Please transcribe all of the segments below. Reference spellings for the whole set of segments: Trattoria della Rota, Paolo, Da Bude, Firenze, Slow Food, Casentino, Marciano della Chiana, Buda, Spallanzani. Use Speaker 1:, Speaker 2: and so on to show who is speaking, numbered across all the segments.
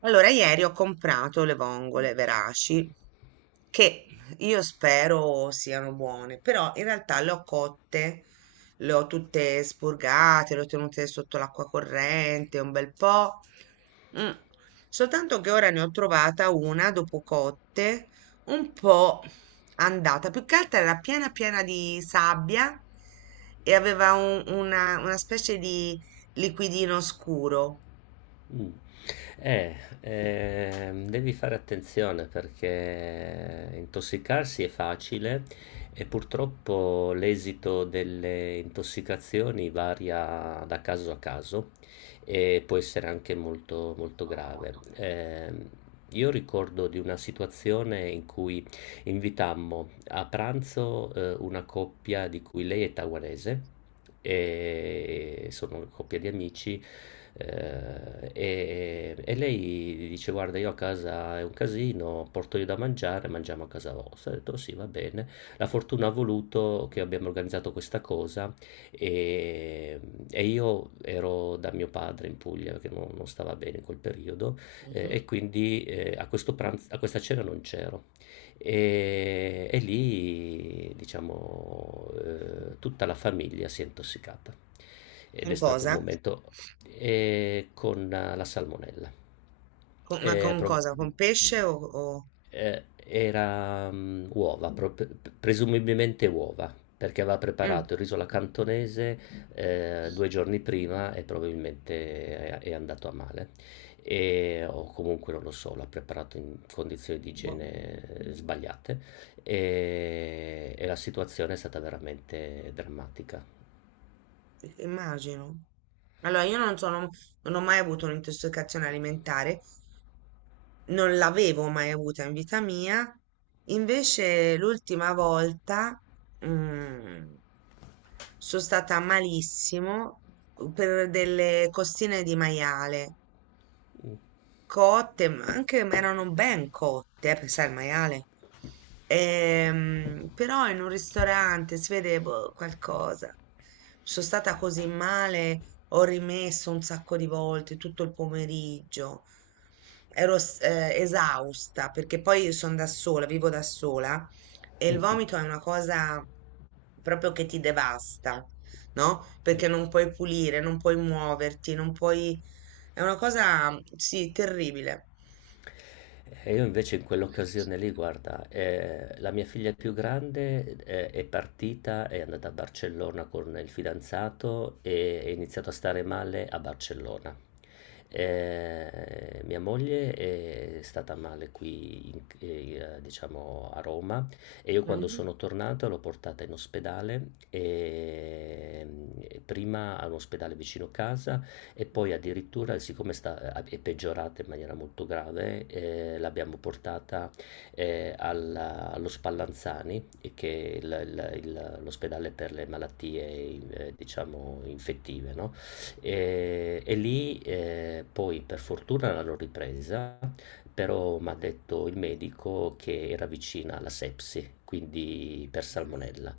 Speaker 1: Allora, ieri ho comprato le vongole veraci che io spero siano buone, però in realtà le ho cotte, le ho tutte spurgate, le ho tenute sotto l'acqua corrente un bel po'. mm. Soltanto che ora ne ho trovata una dopo cotte un po' andata, più che altro era piena di sabbia e aveva una specie di liquidino scuro.
Speaker 2: Mh. Eh, Devi fare attenzione perché intossicarsi è facile e purtroppo l'esito delle intossicazioni varia da caso a caso e può essere anche molto, molto grave. Io ricordo di una situazione in cui invitammo a pranzo, una coppia di cui lei è taiwanese e sono una coppia di amici. E lei dice: "Guarda, io a casa è un casino, porto io da mangiare, mangiamo a casa vostra." Ho detto: "Sì, va bene." La fortuna ha voluto che abbiamo organizzato questa cosa e, e io ero da mio padre in Puglia perché non stava bene in quel periodo
Speaker 1: Mhm.
Speaker 2: e quindi a questo pranzo, a questa cena non c'ero. E lì, diciamo, tutta la famiglia si è intossicata ed
Speaker 1: Con
Speaker 2: è stato un
Speaker 1: cosa?
Speaker 2: momento con la salmonella.
Speaker 1: Ma
Speaker 2: Eh,
Speaker 1: con
Speaker 2: prob-
Speaker 1: cosa? Con pesce o...
Speaker 2: eh, Era uova, presumibilmente uova, perché aveva
Speaker 1: Mm.
Speaker 2: preparato il riso alla cantonese due giorni prima e probabilmente è andato a male. E, o comunque non lo so, l'ha preparato in condizioni di
Speaker 1: Boh.
Speaker 2: igiene sbagliate e la situazione è stata veramente drammatica.
Speaker 1: Immagino. Allora, io non sono, non ho mai avuto un'intossicazione alimentare, non l'avevo mai avuta in vita mia. Invece, l'ultima volta, mm, sono stata malissimo per delle costine di maiale.
Speaker 2: Mm.
Speaker 1: Cotte, ma anche ma erano ben cotte, perché sai, il maiale. Però in un ristorante si vede boh, qualcosa. Sono stata così male, ho rimesso un sacco di volte tutto il pomeriggio. Ero esausta perché poi sono da sola, vivo da sola e il vomito è una cosa proprio che ti devasta, no? Perché non puoi pulire, non puoi muoverti, non puoi è una cosa, sì, terribile.
Speaker 2: E io invece in quell'occasione lì, guarda, la mia figlia più grande è partita, è andata a Barcellona con il fidanzato e è iniziato a stare male a Barcellona. Mia moglie è stata male qui, diciamo, a Roma e io quando
Speaker 1: Mhm.
Speaker 2: sono tornato l'ho portata in ospedale, prima all'ospedale vicino casa e poi addirittura, siccome è peggiorata in maniera molto grave, l'abbiamo portata allo Spallanzani, e che è l'ospedale per le malattie, diciamo, infettive, no? E lì poi per fortuna l'hanno ripresa, però mi ha detto il medico che era vicina alla sepsi, quindi per salmonella,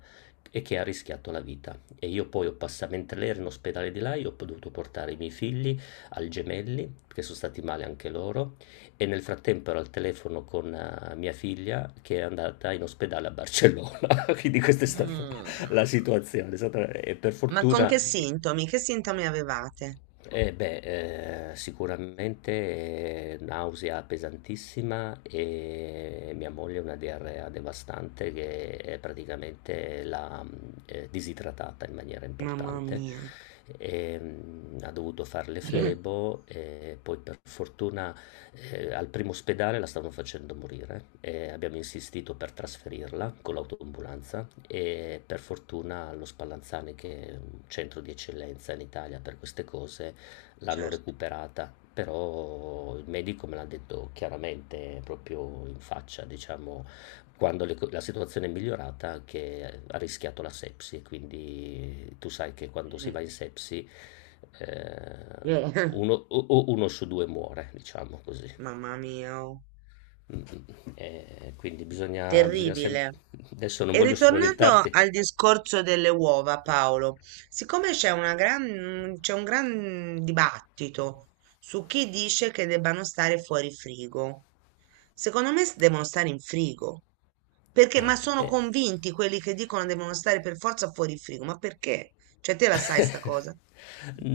Speaker 2: e che ha rischiato la vita. E io poi ho passato, mentre lei era in ospedale di là, io ho dovuto portare i miei figli al Gemelli, che sono stati male anche loro, e nel frattempo ero al telefono con mia figlia che è andata in ospedale a Barcellona. Quindi questa è stata
Speaker 1: Mm.
Speaker 2: la situazione. E per
Speaker 1: Ma con
Speaker 2: fortuna...
Speaker 1: che sintomi? Che sintomi avevate?
Speaker 2: Eh beh, sicuramente nausea pesantissima e mia moglie una diarrea devastante che praticamente l'ha disidratata in maniera
Speaker 1: Mamma
Speaker 2: importante.
Speaker 1: mia.
Speaker 2: E, ha dovuto fare le
Speaker 1: Mm.
Speaker 2: flebo e poi per fortuna al primo ospedale la stavano facendo morire e abbiamo insistito per trasferirla con l'autoambulanza e per fortuna lo Spallanzani, che è un centro di eccellenza in Italia per queste cose, l'hanno
Speaker 1: Certo.
Speaker 2: recuperata. Però il medico me l'ha detto chiaramente, proprio in faccia, diciamo, quando la situazione è migliorata, che ha rischiato la sepsi. Quindi tu sai che quando si
Speaker 1: Mm.
Speaker 2: va in sepsi, eh, uno, o uno su due muore, diciamo così.
Speaker 1: Mamma mia. Oh.
Speaker 2: Mm, mm. Quindi bisogna, bisogna
Speaker 1: Terribile.
Speaker 2: sempre... Adesso non
Speaker 1: E
Speaker 2: voglio
Speaker 1: ritornando
Speaker 2: spaventarti.
Speaker 1: al discorso delle uova, Paolo, siccome c'è una gran, c'è un gran dibattito su chi dice che debbano stare fuori frigo, secondo me devono stare in frigo, perché,
Speaker 2: Ah,
Speaker 1: ma sono
Speaker 2: eh.
Speaker 1: convinti quelli che dicono devono stare per forza fuori frigo, ma perché? Cioè, te la sai sta cosa?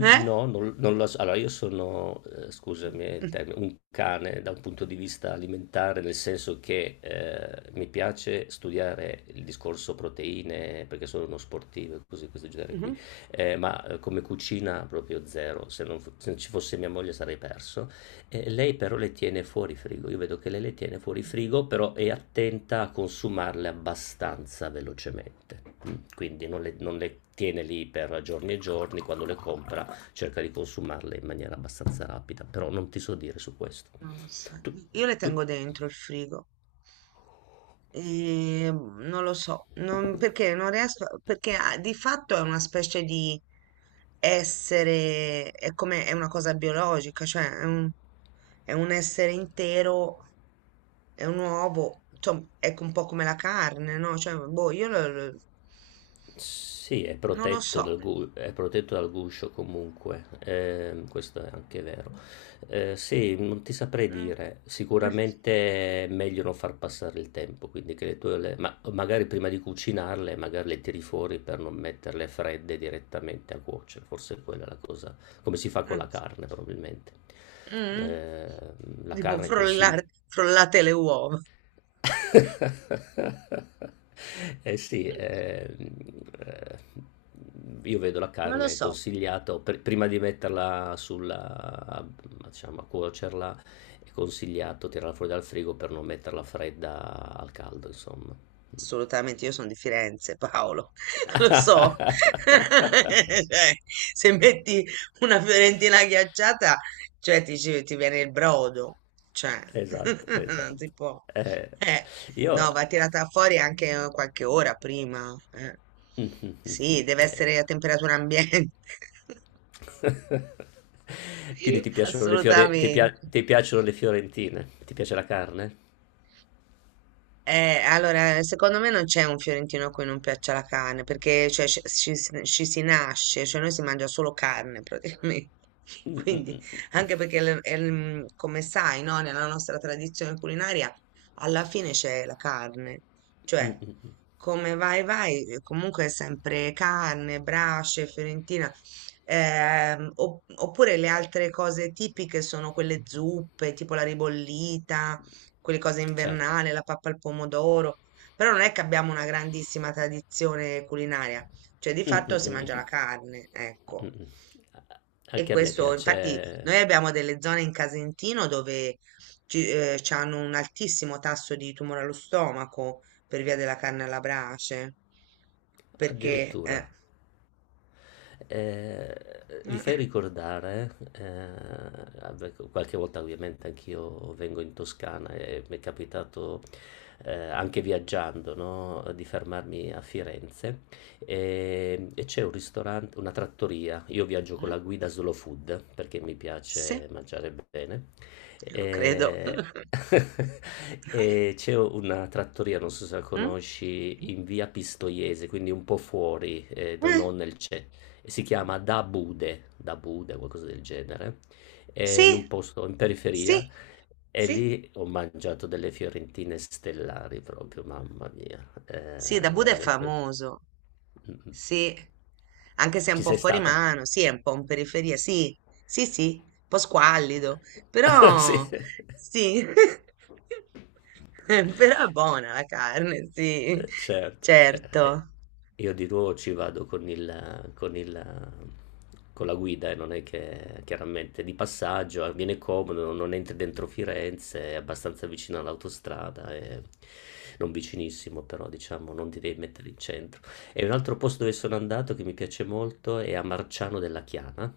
Speaker 1: Eh?
Speaker 2: non lo so. Allora, io sono, scusami il termine, un cane da un punto di vista alimentare, nel senso che mi piace studiare il discorso proteine, perché sono uno sportivo e cose di questo genere
Speaker 1: Mhm.
Speaker 2: qui. Ma come cucina proprio zero. Se non, se non ci fosse mia moglie sarei perso. Lei però le tiene fuori frigo, io vedo che lei le tiene fuori frigo, però è attenta a consumarle abbastanza velocemente, quindi non le tiene lì per giorni e giorni, quando le compra cerca di consumarle in maniera abbastanza rapida, però non ti so dire su questo.
Speaker 1: Non lo so.
Speaker 2: Tu,
Speaker 1: Io le
Speaker 2: tu,
Speaker 1: tengo dentro il frigo. E non lo so, non- perché non riesco, perché ah, di fatto è una specie di essere, è come, è una cosa biologica, cioè è un essere intero, è un uovo, insomma, è un po' come la carne, no? Cioè, boh, io
Speaker 2: Sì, è
Speaker 1: non lo
Speaker 2: protetto
Speaker 1: so.
Speaker 2: è protetto dal guscio comunque, questo è anche vero. Sì, non ti saprei
Speaker 1: Mm.
Speaker 2: dire, sicuramente è meglio non far passare il tempo, quindi che le tue, ma magari prima di cucinarle, magari le tiri fuori per non metterle fredde direttamente a cuocere, forse quella è la cosa, come si fa con
Speaker 1: Mm.
Speaker 2: la carne probabilmente.
Speaker 1: Mm.
Speaker 2: Eh, la
Speaker 1: Tipo
Speaker 2: carne consigli...
Speaker 1: frollare, frollate le uova.
Speaker 2: Eh sì, eh, io vedo la
Speaker 1: Non lo
Speaker 2: carne
Speaker 1: so.
Speaker 2: consigliata, prima di metterla sulla, diciamo, a cuocerla, è consigliato tirarla fuori dal frigo per non metterla fredda al caldo, insomma.
Speaker 1: Assolutamente, io sono di Firenze, Paolo, lo so. Cioè, se metti una fiorentina ghiacciata, cioè ti, ti viene il brodo, cioè,
Speaker 2: Esatto,
Speaker 1: non si
Speaker 2: esatto.
Speaker 1: può.
Speaker 2: Eh,
Speaker 1: Eh,
Speaker 2: io...
Speaker 1: no, va tirata fuori anche qualche ora prima. Eh. Sì, deve essere a temperatura ambiente,
Speaker 2: Quindi ti piacciono le
Speaker 1: assolutamente.
Speaker 2: ti piacciono le fiorentine? Ti piace la carne?
Speaker 1: Allora, secondo me non c'è un fiorentino a cui non piaccia la carne, perché cioè, ci, ci si nasce, cioè noi si mangia solo carne praticamente.
Speaker 2: Mm, mm,
Speaker 1: Quindi,
Speaker 2: mm, mm,
Speaker 1: anche perché, come sai, no, nella nostra tradizione culinaria, alla fine c'è la carne.
Speaker 2: mm,
Speaker 1: Cioè,
Speaker 2: mm, mm.
Speaker 1: come vai, vai, comunque è sempre carne, brace, fiorentina. Oppure le altre cose tipiche sono quelle zuppe, tipo la ribollita quelle cose
Speaker 2: Certo.
Speaker 1: invernali, la pappa al pomodoro, però non è che abbiamo una grandissima tradizione culinaria, cioè di
Speaker 2: Mm,
Speaker 1: fatto
Speaker 2: mm,
Speaker 1: si mangia la
Speaker 2: mm,
Speaker 1: carne,
Speaker 2: mm,
Speaker 1: ecco.
Speaker 2: mm.
Speaker 1: E
Speaker 2: Anche a me
Speaker 1: questo, infatti,
Speaker 2: piace.
Speaker 1: noi abbiamo delle zone in Casentino dove ci, ci hanno un altissimo tasso di tumore allo stomaco per via della carne alla brace, perché,
Speaker 2: Addirittura. Eh, Vi fai ricordare, vabbè, qualche volta ovviamente anch'io vengo in Toscana e mi è capitato anche viaggiando, no, di fermarmi a Firenze e c'è un ristorante, una trattoria. Io viaggio con
Speaker 1: Mm?
Speaker 2: la guida Slow Food perché mi
Speaker 1: Sì,
Speaker 2: piace mangiare bene.
Speaker 1: lo credo.
Speaker 2: E... E c'è una trattoria, non so se la
Speaker 1: Mm?
Speaker 2: conosci, in via Pistoiese, quindi un po' fuori,
Speaker 1: Eh,
Speaker 2: non nel centro e si chiama Da Bude, Da Bude, qualcosa del genere, è
Speaker 1: Sì,
Speaker 2: in un posto in
Speaker 1: sì,
Speaker 2: periferia e
Speaker 1: sì.
Speaker 2: lì ho mangiato delle fiorentine stellari proprio, mamma mia,
Speaker 1: Sì, da Buda è
Speaker 2: veramente.
Speaker 1: famoso,
Speaker 2: Mm, mm.
Speaker 1: sì, anche se è un
Speaker 2: Ci
Speaker 1: po'
Speaker 2: sei
Speaker 1: fuori
Speaker 2: stata?
Speaker 1: mano, sì, è un po' in periferia, sì, sì, sì, un po' squallido,
Speaker 2: Sì.
Speaker 1: però sì, però è buona la carne, sì,
Speaker 2: Certo, eh, eh.
Speaker 1: certo.
Speaker 2: Io di nuovo ci vado con il, con la guida e non è che chiaramente di passaggio, viene comodo, non entri dentro Firenze, è abbastanza vicino all'autostrada, non vicinissimo però diciamo, non ti devi mettere in centro. E un altro posto dove sono andato che mi piace molto è a Marciano della Chiana.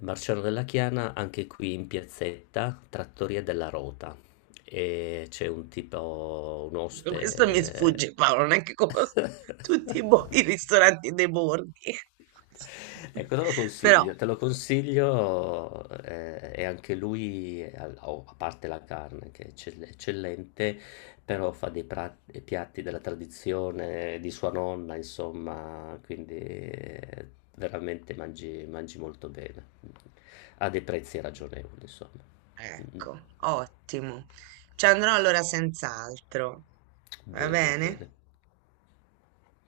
Speaker 2: Marciano della Chiana, anche qui in piazzetta, Trattoria della Rota, e c'è un tipo, un
Speaker 1: Questo mi
Speaker 2: oste.
Speaker 1: sfugge, Paolo, non è che conosco tutti i, i ristoranti dei borghi.
Speaker 2: Ecco,
Speaker 1: Però,
Speaker 2: te lo consiglio e anche lui, oh, a parte la carne che è eccellente, però fa dei piatti della tradizione di sua nonna, insomma, quindi veramente mangi, mangi molto bene, a dei prezzi ragionevoli, insomma. Mm.
Speaker 1: ecco, ottimo. Ci andrò allora senz'altro. Va
Speaker 2: Bene, bene.
Speaker 1: bene?